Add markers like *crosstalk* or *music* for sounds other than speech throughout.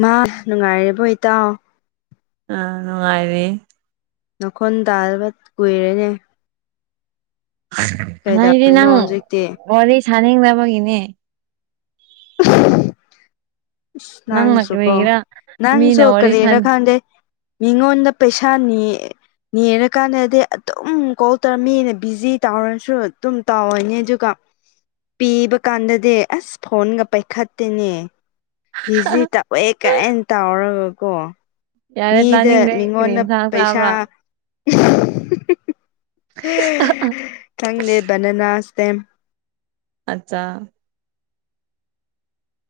ꯃꯥ ꯅꯨꯡꯉꯥꯏꯔꯤꯕꯣ ꯏꯇꯥꯎ ꯑꯥ ꯅꯨꯡꯉꯥꯏꯔꯤ ꯅꯅꯥꯈꯣꯟ ꯇꯥꯕ ꯀꯨꯏꯔꯦꯅꯦ ꯍꯔꯤ ꯀꯩꯗꯧꯔꯤꯅꯣ ꯅꯪ ꯍꯧꯖꯤꯛꯇꯤ ꯋꯥꯔꯤ ꯁꯅ ꯍ ꯂꯕꯒꯅꯦ ꯑꯁ ꯅꯪꯅ ꯅꯪꯁꯨ ꯀꯣ ꯀꯔꯤꯒꯤꯔꯥ ꯅꯅꯥꯪꯁꯨ ꯃꯤꯅ ꯋꯥꯔꯤ ꯀꯔꯤꯔ ꯁꯥꯅꯤ ꯈꯥꯟꯗꯦ ꯃꯤꯉꯣꯟꯗ ꯄꯩꯁꯥꯅꯤ ꯅꯦꯔꯀꯥꯟꯗꯗꯤ ꯑꯗꯨꯝ ꯀꯣꯛ ꯇꯧꯔꯝꯅꯤꯅ ꯕꯤꯖꯤ ꯇꯧꯔꯁꯨ ꯑꯗꯨꯝ ꯇꯧꯔꯅꯤ ꯑꯗꯨꯒ ꯄꯤꯕ ꯀꯥꯟꯗꯗꯤ ꯑꯁ ꯐꯣꯟꯒ ꯄꯥꯏꯈꯠꯇꯦꯅꯦ ꯕꯤꯖꯤ ꯇꯧꯑꯦ ꯀꯥꯏꯅ ꯇꯥꯎꯔꯒꯀꯣ ꯌꯥꯔꯦ ꯃꯤꯗ ꯇꯥꯅꯤꯡꯗꯦ ꯀꯔꯤ ꯃꯤꯉꯣꯟꯗ ꯏꯟꯁꯥꯡ ꯄꯩꯁꯥ ꯆꯥꯕ꯭ꯔꯥ ꯈꯪꯗꯦ ꯕꯅꯅꯥꯁꯇꯦꯝ ꯑꯆꯥ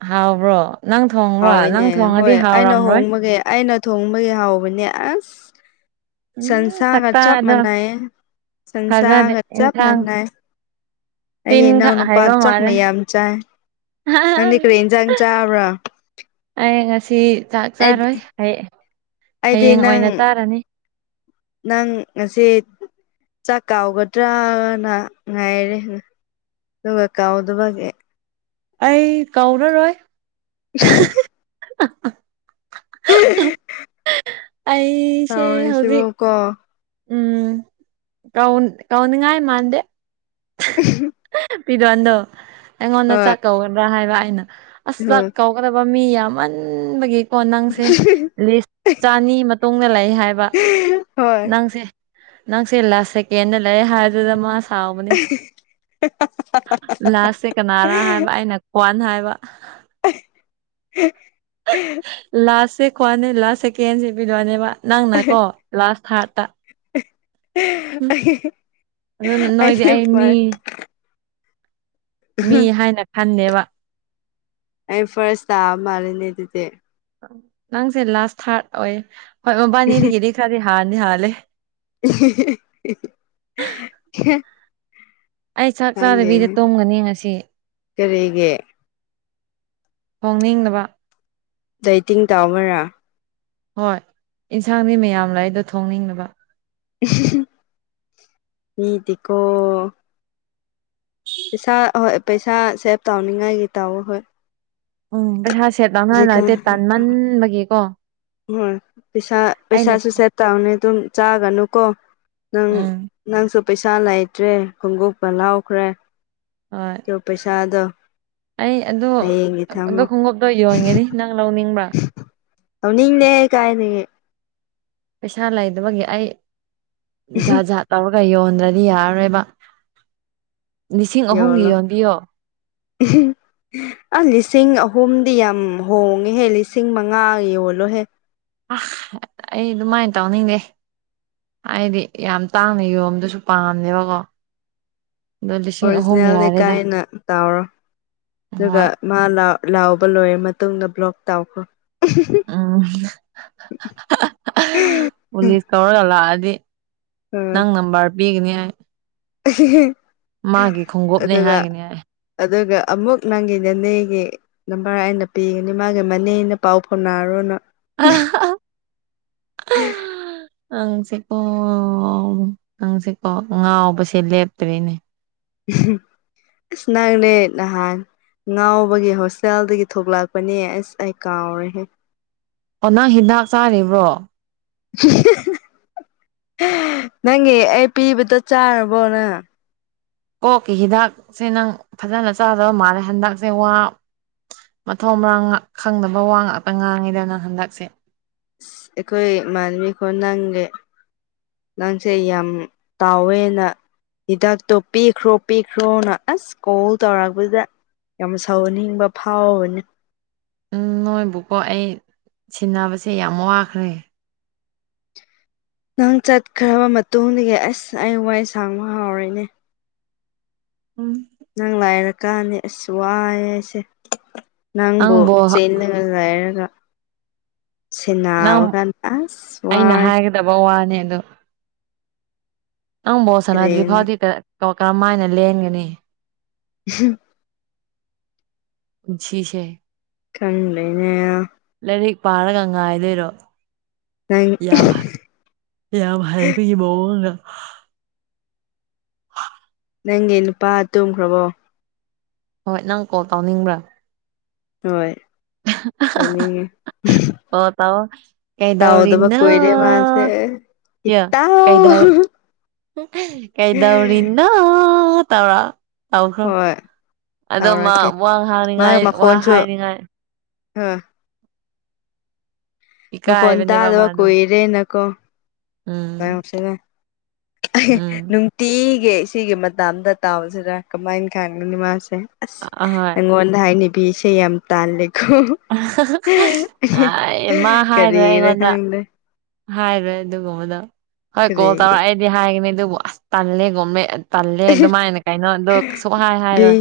ꯍꯥꯎꯕ꯭ꯔꯣ ꯅꯪ ꯊꯣꯡꯕ꯭ꯔꯣ ꯅꯪ ꯍꯥꯎꯋꯏꯅꯦ ꯊꯣꯡꯉꯗꯤ ꯍꯣꯏ ꯑꯩꯅ ꯍꯥꯎꯔꯝꯔꯣꯏ ꯍꯣꯡꯕꯒꯤ ꯑꯩꯅ ꯊꯣꯡꯕꯒꯤ ꯍꯥꯎꯕꯅꯦ ꯑꯁ ꯎꯝ ꯁꯟꯁꯥꯒꯔ ꯆꯞ ꯁꯛꯇꯥꯗꯣ ꯃꯅꯥꯏ ꯊꯥꯖꯗꯦ ꯁꯁꯥꯒꯔ ꯆꯞ ꯏꯟꯁꯥꯡ ꯃꯅꯏ ꯑꯩ ꯆꯤꯟ ꯏꯅꯥꯎ ꯈꯛ ꯅꯨꯄꯥ ꯍꯩꯕ ꯆꯥꯛ ꯃꯥꯜꯂꯦ ꯃ ꯌꯥꯝ ꯆꯥꯏ ꯅꯅꯤ ꯀꯔ ꯌꯦꯟꯁꯥꯡ ꯆꯥꯕ꯭ꯔꯥ ꯑꯩ ꯉꯁꯤ ꯆꯥꯛ ꯑꯩꯗꯤ ꯆꯥꯔꯣꯏ ꯑꯩꯗꯤ ꯍꯌꯦꯡ ꯅꯪ ꯑꯣꯏꯅ ꯆꯥꯔꯅꯤ ꯅꯪ ꯉꯁꯤ ꯆꯥꯛ ꯀꯥꯎꯒꯗ꯭ꯔꯅ ꯉꯥꯏꯔꯦ ꯍꯒ ꯀꯥꯎꯗꯕꯦ ꯑꯩ ꯀꯥꯎꯅꯔꯣꯏ *unintelligible* ꯑ ꯑ ꯎꯝ ꯎꯝ ꯑꯩ ꯇꯧꯔꯤꯁꯤꯕ ꯀꯣ ꯎꯝ ꯀꯟ ꯀꯧꯅꯤꯡꯉꯥꯏ ꯃꯥꯗꯦ ꯄꯤꯔꯣ ꯑꯗꯣ ꯑꯩꯉꯣꯟꯗ ꯍꯣꯏ ꯆꯥꯛ ꯀꯧꯒꯗ꯭ꯔꯥ ꯍꯥꯏꯕ ꯑꯩꯅ ꯑꯁ ꯆꯥꯛ ꯍꯣꯏ ꯀꯧ ꯊꯣꯛꯀꯗꯕ ꯃꯤ ꯌꯥꯝꯃꯟꯕꯒꯤꯀꯣ ꯅꯪꯁꯦ ꯂꯤꯁ ꯆꯅꯤ ꯃꯇꯨꯡꯗ ꯂꯩ ꯍꯥꯏꯕ ꯍꯣꯏ ꯅꯪꯁꯦ ꯅꯪꯁꯦ ꯂꯥꯁ ꯁꯦꯀꯦꯟꯗ ꯂꯩ ꯍꯥꯏꯗꯨꯗ ꯃꯥ ꯁꯥꯎꯕꯅꯤ ꯂꯥꯁꯁꯦ ꯀꯅꯥꯔꯥ ꯍꯥꯏꯕ ꯑꯩꯅ ꯀ꯭ꯋꯥꯟ ꯍꯥꯏꯕ *unintelligible* ꯂꯥꯁꯁꯦ ꯈꯣꯋꯥꯅꯦ ꯂꯥꯁ ꯁꯦꯀꯦꯟꯁꯦ ꯄꯤꯔꯛꯅꯦꯕ ꯅꯪꯅꯀꯣ ꯂꯥꯁ ꯊꯥꯔꯠꯇ ꯎꯝ ꯑꯗꯨꯅ ꯅꯣꯏꯗꯤ ꯑꯦ ꯑꯩ ꯄ ꯃꯤ ꯃꯤ ꯍꯥꯏꯅ ꯈꯟꯗꯦꯕ ꯑꯩ ꯐꯥꯔꯁ ꯇꯥꯑꯕ ꯃꯥꯜꯂꯤꯅꯦ ꯑꯗꯨꯗꯤ ꯅꯪꯁꯦ ꯂꯥꯁ ꯊꯥꯔꯠ ꯑꯣꯏ ꯍꯣꯏ ꯃꯕꯥꯅꯤꯗꯒꯤꯗꯤ ꯈꯔꯗꯤ ꯍꯥꯥꯟꯗꯤ ꯍꯥꯜꯂꯦ ꯎ ꯑꯩ ꯆꯥꯛ ꯆꯥꯗꯕꯤꯗ ꯈꯪꯗꯦꯅꯦ ꯇꯣꯡꯒꯅꯤ ꯉꯁꯤ ꯀꯔꯤꯒꯤ ꯍꯣꯡꯅꯤꯡꯅꯕ ꯗꯥꯢꯇꯤꯡ ꯇꯧꯃꯔꯥ ꯍꯣꯏ ꯏꯟꯁꯥꯡꯗꯤ ꯃꯌꯥꯝ ꯂꯩꯗꯣ ꯊꯣꯡꯅꯤꯡꯅꯕ ꯃꯤꯗꯤꯀꯣ ꯄꯩꯁꯥ ꯍꯣꯏ ꯄꯩꯁꯥ ꯁꯦꯚ ꯇꯧꯅꯤꯡꯉꯥꯏꯒꯤ ꯇꯥꯑꯣ ꯍꯣꯏ ꯎꯝ ꯄꯩꯁꯥ ꯁꯦꯠꯂꯅꯅ ꯍꯧꯖꯤꯛꯀꯥꯟ ꯅꯠꯇꯦ ꯇꯥꯟꯃꯟꯕꯒꯤꯀꯣ ꯍꯣꯏ ꯄꯩꯁꯥ ꯑꯩꯅ ꯄꯩꯁꯥꯁꯨ ꯁꯦꯚ ꯇꯧꯔꯅꯤ ꯑꯗꯨꯝ ꯆꯥꯒꯅꯨꯀꯣ ꯅꯪ ꯎꯝ ꯅꯪꯁꯨ ꯄꯩꯁꯥ ꯂꯩꯇ꯭ꯔꯦ ꯈꯣꯡꯎꯣꯛꯄ ꯂꯥꯎꯈ꯭ꯔꯦ ꯍꯣꯏ ꯑꯩ ꯑꯗꯨ ꯍꯌꯦꯡꯒꯤ ꯊꯝꯃꯣ ꯑꯣ ꯈꯣꯡꯎꯞꯇꯣ ꯌꯣꯟꯒꯅꯤ ꯅꯪ ꯂꯧꯎꯅꯤꯡꯕ꯭ꯔꯥ ꯅꯤꯅꯦꯦ ꯀꯥꯏꯅꯤ ꯄꯩꯁꯥ ꯂꯩꯗꯕꯒꯤ ꯑꯩ ꯖꯥꯠ ꯖꯥꯠ ꯇꯧꯔꯒ ꯌꯣꯟꯗ꯭ꯔꯗꯤ ꯌꯥꯔꯔꯣꯏꯕ ꯂꯤꯁꯤꯡ ꯑꯍꯨꯝꯒꯤ ꯌꯣꯟꯕꯤꯌꯣ ꯎ ꯑ ꯂꯤꯁꯤꯡ ꯑꯍꯨꯝꯗꯤ ꯌꯥꯝ ꯍꯣꯡꯉꯦꯍꯦ ꯂꯤꯁꯤꯡ ꯃꯉꯥ ꯌꯣꯜꯂꯣꯍꯦ ꯑ ꯑꯩ ꯑꯗꯨꯃꯥꯏꯅ ꯇꯧꯅꯤꯡꯗꯦ ꯍꯥꯏꯗꯤ ꯌꯥꯝ ꯇꯥꯡꯅ ꯌꯣꯝꯗꯨꯁꯨ ꯄꯥꯝꯅꯦꯕꯀꯣ ꯑꯣꯔꯤꯖꯤꯅꯦꯜ ꯂꯩ ꯌꯥꯔꯦꯗ ꯀꯥꯏꯅ ꯇꯥꯎꯔꯣ ꯑꯗꯨꯒ ꯍꯣꯏ ꯃꯥ ꯂꯥꯎꯕ ꯂꯣꯏꯔ ꯃꯇꯨꯡꯗ ꯕ꯭ꯂꯣꯛ ꯇꯥꯎꯈꯣ ꯎꯝ ꯄꯨꯂꯤꯁ ꯀꯧꯔꯒ ꯂꯥꯛꯑꯗꯤ ꯅꯪ ꯅꯝꯕꯔ ꯄꯤꯒꯅꯤ ꯍꯥꯏ ꯍ ꯃꯥꯒꯤ ꯈꯣꯡꯎꯞꯅꯦ ꯍꯥꯏꯒꯅꯤ ꯑꯗꯨꯒ ꯑꯃꯨꯛ ꯅꯪꯒꯤ ꯅꯦꯅꯦꯒꯤ ꯅꯝꯕꯔ ꯑꯩꯅ ꯄꯤꯒꯅꯤ ꯃꯥꯒꯤ ꯃꯅꯦꯅ ꯄꯥꯎ ꯐꯥꯎꯅꯔꯣꯅ ꯑ ꯅꯪꯁꯤꯀꯣ ꯅꯪꯁꯤꯀꯣ ꯉꯥꯎꯕꯁꯦ ꯂꯦꯞꯇ꯭ꯔꯤꯅꯦ ꯁ ꯅꯪꯅꯦ ꯅꯍꯥꯟ ꯉꯥꯎꯕꯒꯤ ꯍꯣꯁꯇꯦꯜꯗꯒꯤ ꯊꯣꯛꯂꯛꯄꯅꯦ ꯑꯁ ꯑꯩ ꯀꯥꯎꯔꯦꯍꯦ ꯀꯅꯥꯛ ꯍꯤꯗꯥꯛ ꯆꯥꯔꯤꯕ꯭ꯔꯣ *unintelligible* ꯅꯪꯒꯤ ꯑꯩ ꯄꯤꯕꯗꯣ ꯆꯥꯔꯕꯣ ꯅꯪ ꯀꯣꯛꯀꯤ ꯍꯤꯗꯥꯛꯁꯦ ꯅꯪ ꯐꯖꯅ ꯆꯥꯗꯕ ꯃꯥꯜꯂꯦ ꯍꯟꯗꯛꯁꯦ ꯋꯥ ꯃꯊꯣꯡ ꯃꯔꯝ ꯈꯪꯗꯕ ꯋꯥ ꯉꯥꯛꯇ ꯉꯥꯡꯉꯤꯗ ꯅꯪ ꯍꯟꯗꯛꯁꯦ ꯑꯩꯈꯣꯏ ꯃꯥꯟꯕꯤ ꯈꯣꯟ ꯅꯪꯒꯤ ꯅꯪꯁꯦ ꯌꯥꯝ ꯇꯥꯎꯋꯦꯅ ꯍꯤꯗꯥꯛꯇꯣ ꯄꯤꯈ꯭ꯔꯣ ꯄꯤꯈ꯭ꯔꯣꯅ ꯑꯁ ꯀꯣꯜ ꯇꯧꯔꯛꯄꯗ ꯌꯥꯝ ꯁꯧꯍꯟꯅꯤꯡꯕ ꯐꯥꯎꯕꯅꯤ ꯎꯝ ꯅꯣꯏꯕꯨꯀꯣ ꯑꯩ ꯁꯤꯟꯅꯕꯁꯦ ꯌꯥꯝ ꯋꯥꯈ꯭ꯔꯦ ꯅꯪ ꯆꯠꯈ꯭ꯔꯕ ꯃꯇꯨꯡꯗꯒꯤ ꯑꯁ ꯑꯩ ꯋꯥꯏ ꯁꯪꯕ ꯍꯥꯎꯔꯅꯦ ꯎꯝ ꯅꯪ ꯂꯥꯏꯔꯀꯥꯟꯅꯤ ꯑꯁ ꯋꯥꯏꯑꯦ ꯑꯩꯁꯦ ꯅꯪꯕꯨ ꯆꯦꯜꯂꯒ ꯈ ꯂꯩꯔꯒ ꯁꯦꯟꯅꯕ ꯀꯥꯟꯗ ꯑꯁ ꯋꯥꯔꯦ ꯗꯕ ꯋꯥꯅꯦ ꯑꯗꯨ ꯅꯪ ꯕꯣꯜ ꯁꯥꯟꯅꯗ꯭ꯔꯤ ꯀꯔꯤꯅꯣ ꯐꯥꯎꯗꯤ ꯀ ꯀꯔꯝꯃꯥꯏꯅ ꯂꯦꯟꯒꯅꯤ ꯍ ꯁꯤꯁꯦ ꯈꯪꯗꯦꯅꯦ ꯂꯥꯏꯔꯤꯛ ꯄꯥꯔꯒ ꯉꯥꯏꯗꯣꯏꯔꯣ ꯅꯪ ꯌꯥꯝ ꯌꯥꯝ ꯍꯩꯪꯕꯒꯤ ꯃꯑꯣꯡꯗ *unintelligible* ꯅꯪꯒꯤ ꯅꯨꯄꯥ ꯇꯨꯝꯈ꯭ꯔꯕꯣ ꯍꯣꯏ ꯅꯪ ꯀꯣꯜ ꯇꯧꯅꯤꯡꯕ꯭ꯔꯥ ꯍꯣꯏ ꯇꯨꯝꯅꯤꯡꯉꯦ ꯑꯣ ꯇꯧꯑꯣ ꯇꯥꯎꯗꯕ ꯀꯩꯗꯧꯔꯤꯅꯣ ꯀꯨꯏꯔꯦ ꯃꯥꯁꯦ ꯌꯥ ꯏꯇꯥꯎ ꯀꯩꯗꯧ ꯀꯩꯗꯧꯔꯤꯅꯣ ꯇꯧꯔ ꯇꯧꯈ꯭ꯔꯣ ꯍꯣꯏ ꯑꯗꯣ ꯃꯥ ꯇꯧꯔꯛꯀꯦ ꯋꯥ ꯍꯥꯏꯅꯤꯡꯉꯥꯏ ꯋꯥ ꯍꯥꯏꯅꯤꯡꯉꯥꯏ ꯍ ꯃꯈꯣꯟ ꯏꯀꯥꯏꯕꯅꯦꯕ ꯇꯥꯗꯕ ꯃꯥꯗꯣ ꯀꯨꯏꯔꯦꯅꯀꯣ ꯎꯝ ꯇꯥꯏꯁꯤꯗ ꯎꯝ ꯅꯨꯇꯤꯒꯤ ꯁꯤꯒꯤ ꯃꯇꯝꯗ ꯇꯥꯎꯁꯤꯔ ꯀꯃꯥꯏ ꯈꯥꯡꯒꯅꯤ ꯃꯥꯁꯦ ꯑꯁ ꯑꯍꯣꯏ ꯅꯪꯉꯣꯟ ꯍꯥꯏꯅꯕꯤꯁꯦ ꯌꯥꯝ ꯇꯥꯜꯂꯦꯀꯣ ꯃ ꯍꯥꯏꯔꯣꯏ ꯀꯔꯤꯒꯤꯔ ꯑꯩꯉꯣꯟꯗ ꯈꯪꯗꯦ ꯍꯥꯏꯔꯣꯏ ꯑꯗꯨꯒꯨꯝꯕꯗꯨ ꯍꯣꯏ ꯀꯣꯜ ꯀꯔꯤꯒꯤ ꯇꯧꯔꯛꯑꯦ ꯗꯤ ꯍꯥꯏꯒꯅꯤ ꯑꯗꯨꯕꯨ ꯑꯁ ꯇꯜꯂꯦꯒꯨꯝꯃꯦ ꯇꯜꯂꯦ ꯑꯗꯨꯃꯥꯏꯅ ꯀꯩꯅꯣꯗꯨ ꯁꯨꯛꯍꯥꯏ ꯕꯤ ꯍꯥꯏꯔꯣꯏ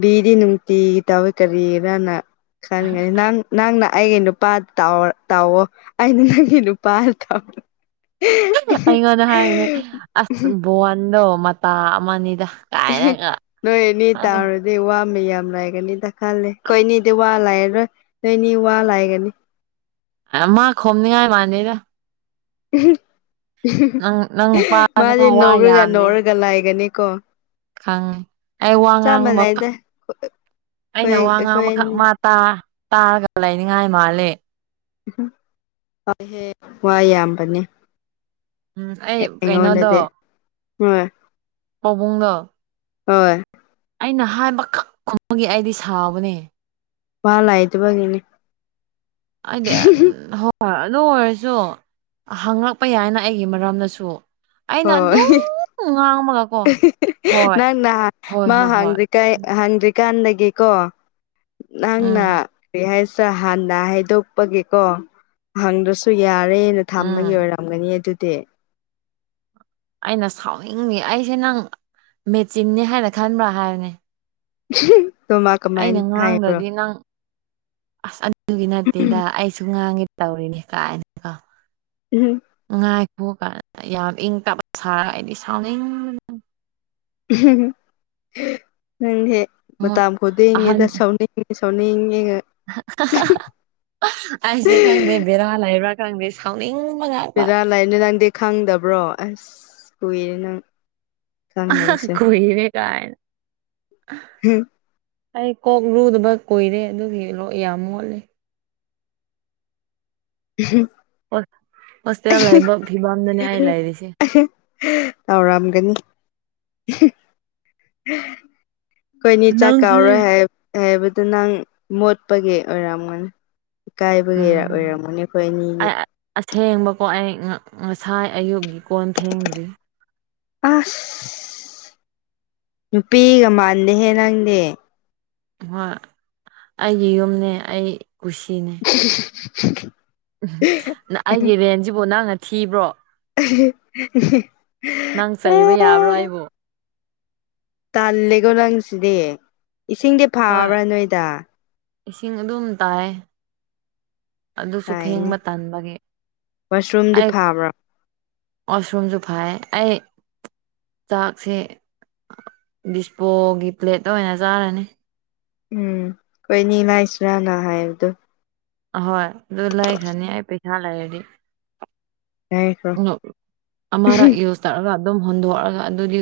ꯕꯤꯗꯤ ꯅꯨꯡꯇꯤꯒꯤ ꯇꯧꯋꯦ ꯀꯔꯤꯔꯅ ꯈꯪꯉꯅꯤ ꯅꯪ ꯅꯪꯅ ꯑꯩꯒꯤ ꯅꯨꯄꯥꯗ ꯇꯥꯎ ꯇꯥꯎꯋꯣ ꯑꯩꯅ ꯅꯪꯒꯤ ꯅꯨꯄꯥ ꯇ ꯑꯩꯉꯣꯟꯗ ꯍꯥꯏꯅꯦ ꯑꯁ ꯕꯣꯟꯗꯣ ꯃꯇꯥ ꯑꯃꯅꯤꯗ ꯀꯥꯏꯅꯒ ꯅꯣꯏꯅꯤ ꯈꯪꯗꯦ ꯇꯧꯔꯗꯤ ꯋꯥ ꯃꯌꯥꯝ ꯂꯩꯒꯅꯤꯗ ꯈꯂꯦ ꯀꯣꯏꯅꯤꯗꯤ ꯋꯥ ꯂꯩꯔꯔꯣꯏ ꯅꯣꯏꯅꯤ ꯋꯥ ꯂꯩꯒꯅꯤ ꯃꯥ ꯈꯣꯝꯅꯤꯉꯥꯏ ꯃꯥꯥꯟꯅꯤꯗ ꯅꯪ ꯅꯪ ꯃꯥꯗꯤ ꯅꯨꯄꯥꯗꯨꯀꯣ ꯋꯥ ꯅꯧꯔꯒ ꯅꯧꯔꯒ ꯂꯥꯏꯒꯅꯤꯀꯣ ꯈꯪꯉꯤ ꯑꯩ ꯋꯥ ꯆꯞ ꯉꯥꯡꯕꯈꯛ ꯃꯥꯟꯅꯩꯗ ꯑꯩꯈꯣꯏ ꯑꯩꯅ ꯋꯥ ꯑꯩꯈꯣꯏ ꯉꯥꯡꯕꯈꯛ ꯑꯅꯤ ꯇꯥ ꯇꯥꯔꯒ ꯂꯩꯅꯤꯡꯉꯥꯏ ꯃꯥꯂꯦ ꯎ ꯋꯥꯏꯍꯦ ꯋꯥ ꯌꯥꯝꯕꯅꯦ *unintelligible* ꯎꯝ ꯑꯩ ꯀꯩꯅꯣꯗꯣ ꯑꯩꯉꯣꯟꯗꯗꯤ ꯍꯣꯏ ꯄꯥꯕꯨꯡꯗꯣ ꯍꯣꯏ *unintelligible* ꯑꯩꯅ ꯍꯥꯏꯕ ꯈꯛ ꯈꯨꯝꯕꯒꯤ ꯑꯩꯗꯤ ꯁꯥꯎꯕꯅꯦ ꯄ ꯂꯩꯇꯕꯒꯤꯅꯤ ꯑꯩꯗꯤ ꯑꯟ ꯍꯣ *unintelligible* ꯑꯗꯨ ꯑꯣꯏꯔꯁꯨ ꯍꯪꯪꯂꯛꯄ ꯌꯥꯏꯅ ꯑꯩꯒꯤ ꯃꯔꯝꯗꯁꯨ ꯑꯩꯅ ꯍꯣꯏ ꯑꯗꯨꯝ ꯉꯥꯡꯕꯒꯀꯣ ꯍꯣꯏ ꯅꯪ ꯅꯍꯥꯟ ꯍꯣꯏ ꯃꯥ ꯍꯣꯏ ꯍꯣꯏ ꯍꯥꯡꯖꯤꯛ ꯀ ꯍꯪꯗ꯭ꯔꯤꯀꯥꯟꯗꯒꯤꯀꯣ ꯅꯪꯅ ꯎꯝ ꯀꯔꯤ ꯍꯥꯏꯁꯤ ꯍꯥꯟꯅ ꯍꯥꯏꯗꯣꯛꯄꯒꯦꯀꯣ ꯍꯪꯗ꯭ꯔꯁꯨ ꯁꯨ ꯌꯥꯔꯦꯅ ꯊꯝꯕꯒꯤ ꯎꯝ ꯑꯣꯏꯔꯝꯒꯅꯤ ꯑꯗꯨꯗꯤ ꯑꯩꯅ ꯁꯥꯎꯅꯤꯡꯉ ꯑꯩꯁꯦ ꯅꯪ ꯃꯦꯆꯤꯟꯅꯤ ꯍꯥꯏꯅ ꯈꯟꯕ꯭ꯔꯥ ꯍꯥꯏꯕꯅꯤ ꯑꯣꯃ ꯀꯃꯥꯏꯅ ꯍꯥꯏꯕ꯭ꯔꯣ ꯉꯥꯡꯗ꯭ꯔꯗꯤ ꯅꯪ ꯑꯁ ꯑꯗꯨꯒꯤ ꯅꯠꯇꯦꯗ ꯑꯩꯁꯨ ꯉꯥꯡꯉꯦ ꯇꯧꯔꯤꯅꯦ ꯀꯥꯏꯅꯀꯣ ꯎꯝ *inaudible* ꯉꯥꯏꯈꯣ ꯒꯥꯏꯅ ꯌꯥꯝ ꯏꯪ ꯇꯞ ꯁꯥꯔꯒ ꯑꯩꯗꯤ ꯁꯥꯎꯅꯤꯡ ꯅꯪ ꯍꯦꯛ ꯃꯇꯥ ꯃꯣꯏ ꯑꯍꯟ ꯈꯣꯗꯤꯡꯉꯦꯗ ꯁꯥꯎꯅꯤꯡ *unintelligible* ꯁꯥꯎꯅꯤꯡ ꯉꯦ ꯉꯥ *unintelligible* ꯑꯩꯁꯦ ꯈꯪꯗꯦ ꯕꯦꯔꯥ ꯂꯩꯕ꯭ꯔꯥ ꯈꯪꯗꯦ ꯁꯥꯎꯅꯤꯡꯕꯒ ꯕꯦꯔꯥ ꯂꯥꯏꯅꯦ ꯅꯪꯗꯤ ꯈꯪꯗꯕ꯭ꯔꯣ ꯑꯁ ꯀꯨꯏꯔꯦ ꯅꯪ ꯈꯪꯗꯕꯁꯦ ꯀꯏ *unintelligible* ꯀꯥꯏ ꯑꯩ ꯀꯣꯛ ꯂꯨꯗꯕ ꯀꯨꯏꯔꯦ ꯑꯗꯨꯒꯤ ꯀꯣꯛ ꯌꯥꯝ ꯃꯣꯠꯂꯦ ꯎꯝ ꯍꯣꯁꯇꯦꯜ ꯂꯩꯕ ꯐꯤꯕꯝꯗꯅꯦ ꯑꯩ ꯂꯩꯔꯤꯁꯦ ꯇꯥꯎꯔꯝꯒꯅꯤ ꯀꯣꯏꯅꯤ ꯆꯥꯛ ꯅꯪꯁꯦ ꯀꯥꯎꯔꯣꯏ ꯍꯥꯏ ꯍꯥꯏꯕꯗꯨꯣ ꯅꯪ ꯃꯣꯠꯄꯒꯤ ꯑꯣꯏꯔꯝꯒꯅꯤ ꯏꯀꯥꯏꯕꯒꯤ ꯎꯝ ꯑꯣꯏꯔꯝꯃꯅꯦ ꯑꯩꯈꯣꯏ ꯑꯅꯤꯒꯤ ꯑꯩ ꯑꯁꯦꯡꯕꯀꯣ ꯑꯩ ꯉꯁꯥꯏ ꯑꯌꯨꯛꯀꯤ ꯀꯣꯟ ꯊꯦꯡꯗ꯭ꯔꯤ ꯑꯁ ꯅꯨꯄꯤꯒ ꯃꯥꯟꯗꯦꯍꯦ ꯅꯪꯗꯤꯦ ꯍꯣꯏ ꯑꯩꯒꯤ ꯌꯨꯝꯅꯦ ꯑꯩ ꯀꯨꯁꯤꯅꯦ ꯎꯝ *inaudible* ꯎꯝ ꯑꯩꯒꯤ ꯔꯦꯟꯁꯤꯕꯨ ꯅꯪꯅ ꯊꯤꯕ꯭ꯔꯣ ꯑ ꯅꯪ ꯆꯩꯕ ꯌꯥꯕ꯭ꯔꯣ ꯑꯩꯕꯨ ꯇꯜꯂꯦꯀꯣ ꯂꯪꯁꯤꯗꯤ ꯏꯁꯤꯡꯗꯤ ꯍꯣꯏ ꯐꯥꯕ꯭ꯔꯥ ꯅꯣꯏꯗ ꯏꯁꯤꯡ ꯑꯗꯨꯝ ꯇꯥꯏ ꯑꯗꯨꯁꯨ ꯀꯥꯏꯅꯦ ꯐꯦꯡꯕ ꯇꯥꯟꯕꯒꯤ ꯋꯥꯁꯔꯨꯝꯗꯤ ꯑꯩ ꯐꯥꯕ꯭ꯔꯥ ꯃꯁꯔꯨꯝꯁꯨ ꯐꯩ ꯑꯩ ꯆꯥꯛꯁꯤ ꯗꯤꯁꯄꯣꯒꯤ ꯄ꯭ꯂꯦꯠ ꯑꯣꯏꯅ ꯆꯥꯔꯅꯤ ꯎꯝ ꯑꯩꯣꯏꯅꯤ ꯂꯥꯏꯁꯤꯔꯥꯅ ꯍꯥꯏꯕꯗꯣ ꯑꯍꯣꯏ ꯑꯗꯨ ꯂꯩꯈ꯭ꯔꯅꯤ ꯑꯩ ꯄꯩꯁꯥ ꯂꯩꯔꯗꯤ ꯂꯥꯏꯈ꯭ꯔꯣ ꯑꯔ ꯌ ꯆꯠꯔꯒ ꯑꯗꯨꯝ ꯍꯨꯟꯗꯣꯛꯑꯒ ꯑꯗꯨꯗꯤ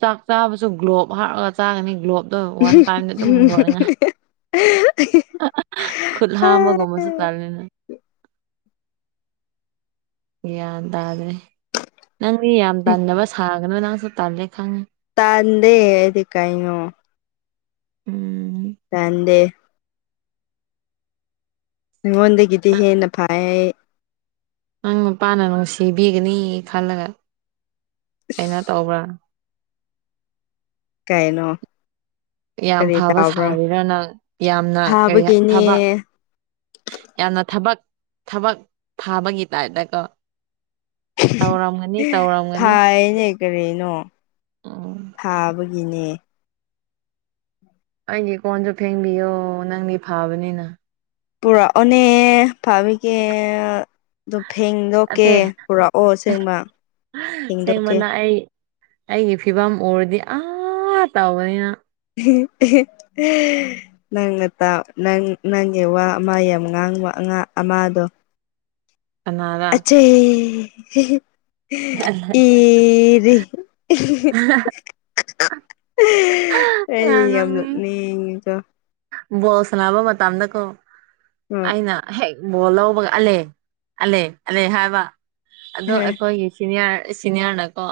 ꯆꯥꯛ ꯆꯥꯕꯁꯨ ꯒ꯭ꯂꯣꯞ ꯍꯥꯔꯒ ꯆꯥꯒꯅꯤ ꯒ꯭ꯂꯣꯞ ꯑ ꯋꯥꯟ ꯇꯥꯏꯝꯗꯤ ꯑꯗꯨꯝ ꯍꯨꯗꯣꯛꯑꯅꯤꯉ ꯈꯨꯨꯠ ꯍꯥꯥ ꯑꯃꯒꯃꯁꯨ ꯀꯥꯅ ꯒ꯭ꯌꯥꯟ ꯇꯥꯔꯦ ꯅꯪꯗꯤ ꯌꯥꯝ ꯇꯟꯅꯕ ꯁꯥꯒꯅ ꯅꯪꯁꯨ ꯇꯜꯂꯦ ꯈꯪꯉꯦ ꯇꯥꯟꯗꯦꯗꯤ ꯀꯥꯏꯉꯣ ꯎꯝ ꯇꯗꯦ ꯑꯩꯉꯣꯟꯗꯒꯤꯗꯤ ꯍꯦꯟꯅ ꯐꯩ ꯅꯪ ꯃꯄꯥꯅ ꯅꯨꯡꯁꯤꯕꯤꯒꯅꯤ ꯈꯜꯂꯒ ꯀꯩꯅꯣ ꯇꯧꯕ꯭ꯔꯥ ꯀꯥꯏꯩꯅꯣ ꯌꯥꯝ ꯐꯕ ꯁꯥꯔꯤꯔꯅ ꯌꯥꯝꯅ ꯀꯔꯤ ꯐꯥꯕꯒꯤꯅꯦ ꯊꯕꯛ ꯌꯥꯝꯅ ꯊꯕꯛ ꯊꯕꯛ ꯐꯥꯕꯒꯤ ꯇꯥꯏꯞꯇꯀꯣ ꯇꯧꯔꯝꯒꯅꯤ ꯇꯧꯔꯝꯒꯅꯤ ꯐꯥꯏꯅꯦ ꯀꯔꯤꯩꯅꯣ ꯑꯣ ꯊꯥꯕꯒꯤꯅꯦ ꯑꯩꯒꯤ ꯀꯣꯟꯁꯨ ꯐꯦꯡꯕꯤꯌꯣ ꯅꯪꯗꯤ ꯐꯕꯅꯤꯅ ꯄꯨꯔꯛꯑꯣꯅꯦ ꯐꯥꯕꯤꯒꯦ ꯑꯗꯨꯝ ꯐꯦꯡꯗꯣꯛꯀꯦ ꯑꯁꯦ ꯄꯨꯔꯛꯑꯣ ꯑꯁꯦꯡꯕ ꯐꯦꯡꯗꯣꯛꯀꯦ ꯑꯁꯦꯡꯕꯅ ꯑꯩ ꯑꯩꯒꯤ ꯐꯤꯕꯝ ꯎꯔꯗꯤ ꯑꯥ ꯇꯧꯒꯔꯅꯤ ꯅꯪ ꯝ ꯅꯪ ꯉ ꯅꯪ ꯅꯪꯒꯤ ꯋꯥ ꯑꯃ ꯌꯥꯝ ꯉꯥꯡꯕ ꯑꯃꯗꯣ ꯀꯅꯥꯔ ꯑꯆꯦ ꯏ ꯑꯩ ꯌꯥꯝ ꯂꯨꯞꯅꯤꯡꯉꯗ ꯕꯣꯜ ꯁꯥꯟꯅꯕ ꯃꯇꯝꯗꯀꯣ ꯑꯩꯅ ꯍꯦꯛ ꯕꯣꯜ ꯂꯧꯕꯒ ꯑꯂꯦ ꯑꯂꯦ ꯑꯂꯦ ꯍꯥꯏꯕ ꯍꯣꯏ ꯑꯣ ꯑꯩꯈꯣꯏꯒꯤ ꯁꯤꯅꯤꯌꯔ ꯁꯤꯅꯤꯌꯔꯅꯀꯣ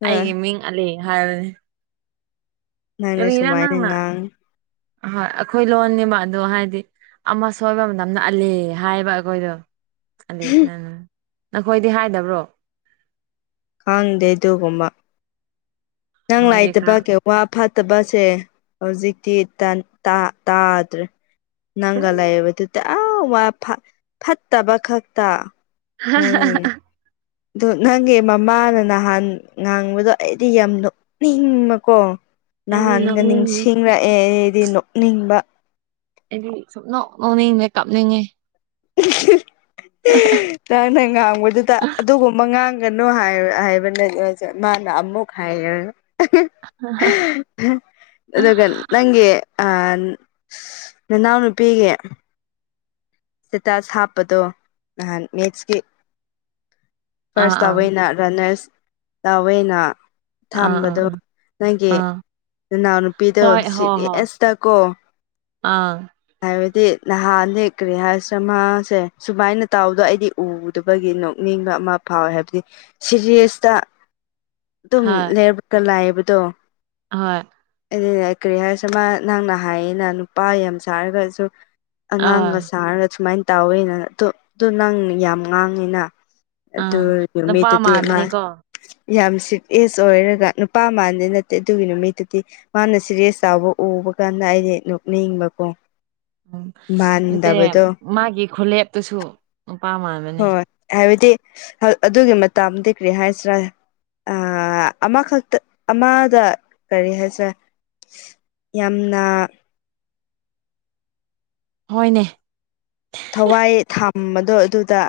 ꯍꯣꯏ ꯑꯩꯒꯤ ꯃꯤꯡ ꯑꯂꯤ ꯍꯥꯏꯔꯅꯤ ꯅꯪꯅ ꯀꯔꯤꯔ ꯁꯨꯃꯥꯏꯅ ꯅꯪꯅ ꯉꯥꯡ ꯍꯣꯏ ꯑꯩꯈꯣꯏ ꯂꯣꯟꯅꯦꯕ ꯑꯗꯣ ꯍꯥꯏꯗꯤ ꯑꯃ ꯁꯣꯏꯕ ꯃꯇꯝꯗ ꯑꯥꯜꯂꯦ ꯍꯥꯏꯕ ꯑꯩꯈꯣꯏꯗꯣ ꯅꯈꯣꯏꯗꯤ ꯍꯥꯏꯗꯕ꯭ꯔꯣ ꯈꯪꯗꯦ ꯑꯗꯨꯒꯨꯝꯕ ꯅꯪ ꯅꯣꯏꯗꯤ ꯈꯔ ꯂꯩꯥꯏꯇꯕꯒꯤ ꯋꯥ ꯐꯠꯇꯕꯁꯦ ꯍꯧꯖꯤꯛꯇꯤ ꯇꯥꯗ꯭ꯔꯦ ꯅꯪꯒ ꯂꯩꯕꯗꯨꯗꯤ ꯑ ꯋꯥ ꯐꯠꯇꯕ ꯈꯛꯇ ꯍꯥꯍꯥꯍꯥꯍꯥ ꯑꯣ ꯅꯪꯒꯤ ꯃꯃꯥꯅ ꯅꯍꯥꯟ ꯉꯥꯡꯕꯗꯣ ꯑꯩꯗꯤ ꯌꯥꯝ ꯅꯣꯛ ꯅꯣꯛꯅꯤꯡꯕꯀꯣ ꯑꯩꯗꯤ ꯅꯍꯥꯟꯒ ꯅꯣꯛꯅꯤꯡꯉꯦ ꯅꯤꯡꯁꯤꯡꯂꯛꯑꯦ ꯑꯩꯗꯤ ꯅꯣꯛꯅꯤꯡꯕ ꯑꯩꯗꯤ ꯁꯨꯛꯅꯣꯛ ꯅꯣꯛꯅꯤꯡꯗꯦ ꯀꯞꯅꯤꯡꯉꯦ ꯅꯪꯅ ꯉꯥꯡꯕꯗꯨꯗ ꯑꯗꯨꯒꯨꯝꯕ ꯉꯥꯡ ꯍꯥꯏꯅ ꯑꯃꯃꯨꯛ ꯍꯥꯏꯔꯒꯥ ꯑꯗꯨꯒ ꯅꯪꯒꯤ ꯑ ꯅꯅꯥꯎ ꯅꯨꯄꯤꯒꯤ ꯁꯦꯇꯥꯁ ꯍꯥꯞꯄꯗꯣ ꯅꯍꯥꯟ ꯃꯦꯠꯁꯀꯤ ꯑꯥ ꯐꯥꯔꯁ ꯑꯥ ꯑꯥ ꯇꯥꯋꯏꯅ ꯔꯟꯅꯔꯁ ꯇꯥꯑꯣꯏꯅ ꯑꯥ ꯊꯝꯕꯗꯣ ꯑꯥ ꯅꯪꯒꯤ ꯑꯥ ꯏꯅꯥꯎꯅꯨꯄꯤꯗꯣ ꯍꯣꯏ ꯍꯣꯏ ꯍꯣꯏ ꯁꯤꯔꯤꯁꯇ ꯀꯣ ꯑꯥ ꯍꯥꯏꯕꯗꯤ ꯅꯍꯟꯗꯤ ꯀꯔꯤ ꯍꯥꯏ ꯁꯃꯥꯁꯦ ꯁꯨꯃꯥꯏꯅ ꯇꯥꯎꯗ ꯑꯩꯗꯤ ꯎꯗꯕꯒꯤ ꯅꯣꯛꯅꯤꯡꯕ ꯑꯃ ꯐꯥꯎꯋꯦ ꯍꯥꯏꯕꯗꯤ ꯁꯤꯔꯤꯁꯇ ꯑꯗꯨꯝ ꯍꯣꯏ ꯂꯩꯀ ꯂꯥꯛꯑꯕꯗꯣ ꯍꯣꯏ ꯑꯩꯅꯦ ꯀꯔꯤ ꯍꯥꯏꯔꯁꯨ ꯃꯥ ꯅꯪꯅ ꯍꯥꯏꯌꯦꯅ ꯅꯨꯄꯥ ꯌꯥꯝ ꯁꯥꯔꯒꯁꯨ ꯑꯥ ꯑꯉꯥꯡꯒ ꯁꯥꯔꯒ ꯁꯨꯃꯥꯏꯅ ꯇꯧꯋꯦꯅ ꯑꯗꯨ ꯑꯗꯨ ꯅꯪ ꯌꯥꯝ ꯉꯥꯡꯉꯤꯅ ꯑꯗꯨ ꯑꯥ ꯅꯨꯄꯥ ꯅꯨꯃꯤꯠꯇꯗꯤ ꯃꯥ ꯃꯥꯟꯕꯅꯤꯀꯣ ꯌꯥꯝ ꯁꯤꯐ ꯑꯦꯖ ꯑꯣꯏꯔꯒ ꯅꯨꯄꯥ ꯃꯥꯟꯗꯤ ꯅꯠꯇꯦ ꯑꯗꯨꯒꯤ ꯅꯨꯃꯤꯠꯇꯗꯤ ꯃꯥꯅ ꯁꯦꯔꯦꯁ ꯆꯥꯎꯕ ꯎꯕ ꯀꯥꯟꯗ ꯑꯩꯗꯤ ꯅꯣꯛꯅꯤꯡꯕꯀꯣ ꯎꯝ ꯅꯠꯇꯦ ꯃꯥꯟꯗꯕꯗꯣ ꯃꯥꯒꯤ ꯈꯨꯂꯦꯞꯇꯨꯁꯨ ꯅꯨꯄꯥ ꯃꯥꯟ ꯍꯣꯏ ꯍꯥꯏꯕꯗꯤ ꯑꯗꯨꯒꯤ ꯃꯇꯥꯝꯗꯤ ꯀꯔꯤ ꯍꯥꯏꯁꯤꯔꯥ ꯑꯃꯈꯛꯇ ꯑꯃꯗ ꯀꯔꯤ ꯍꯥꯏꯁꯦꯔꯥ ꯌꯥꯝꯅ ꯍꯣꯏꯅꯦ ꯊꯋꯥꯏ ꯊꯝꯕꯗꯣ ꯑꯗꯨꯗ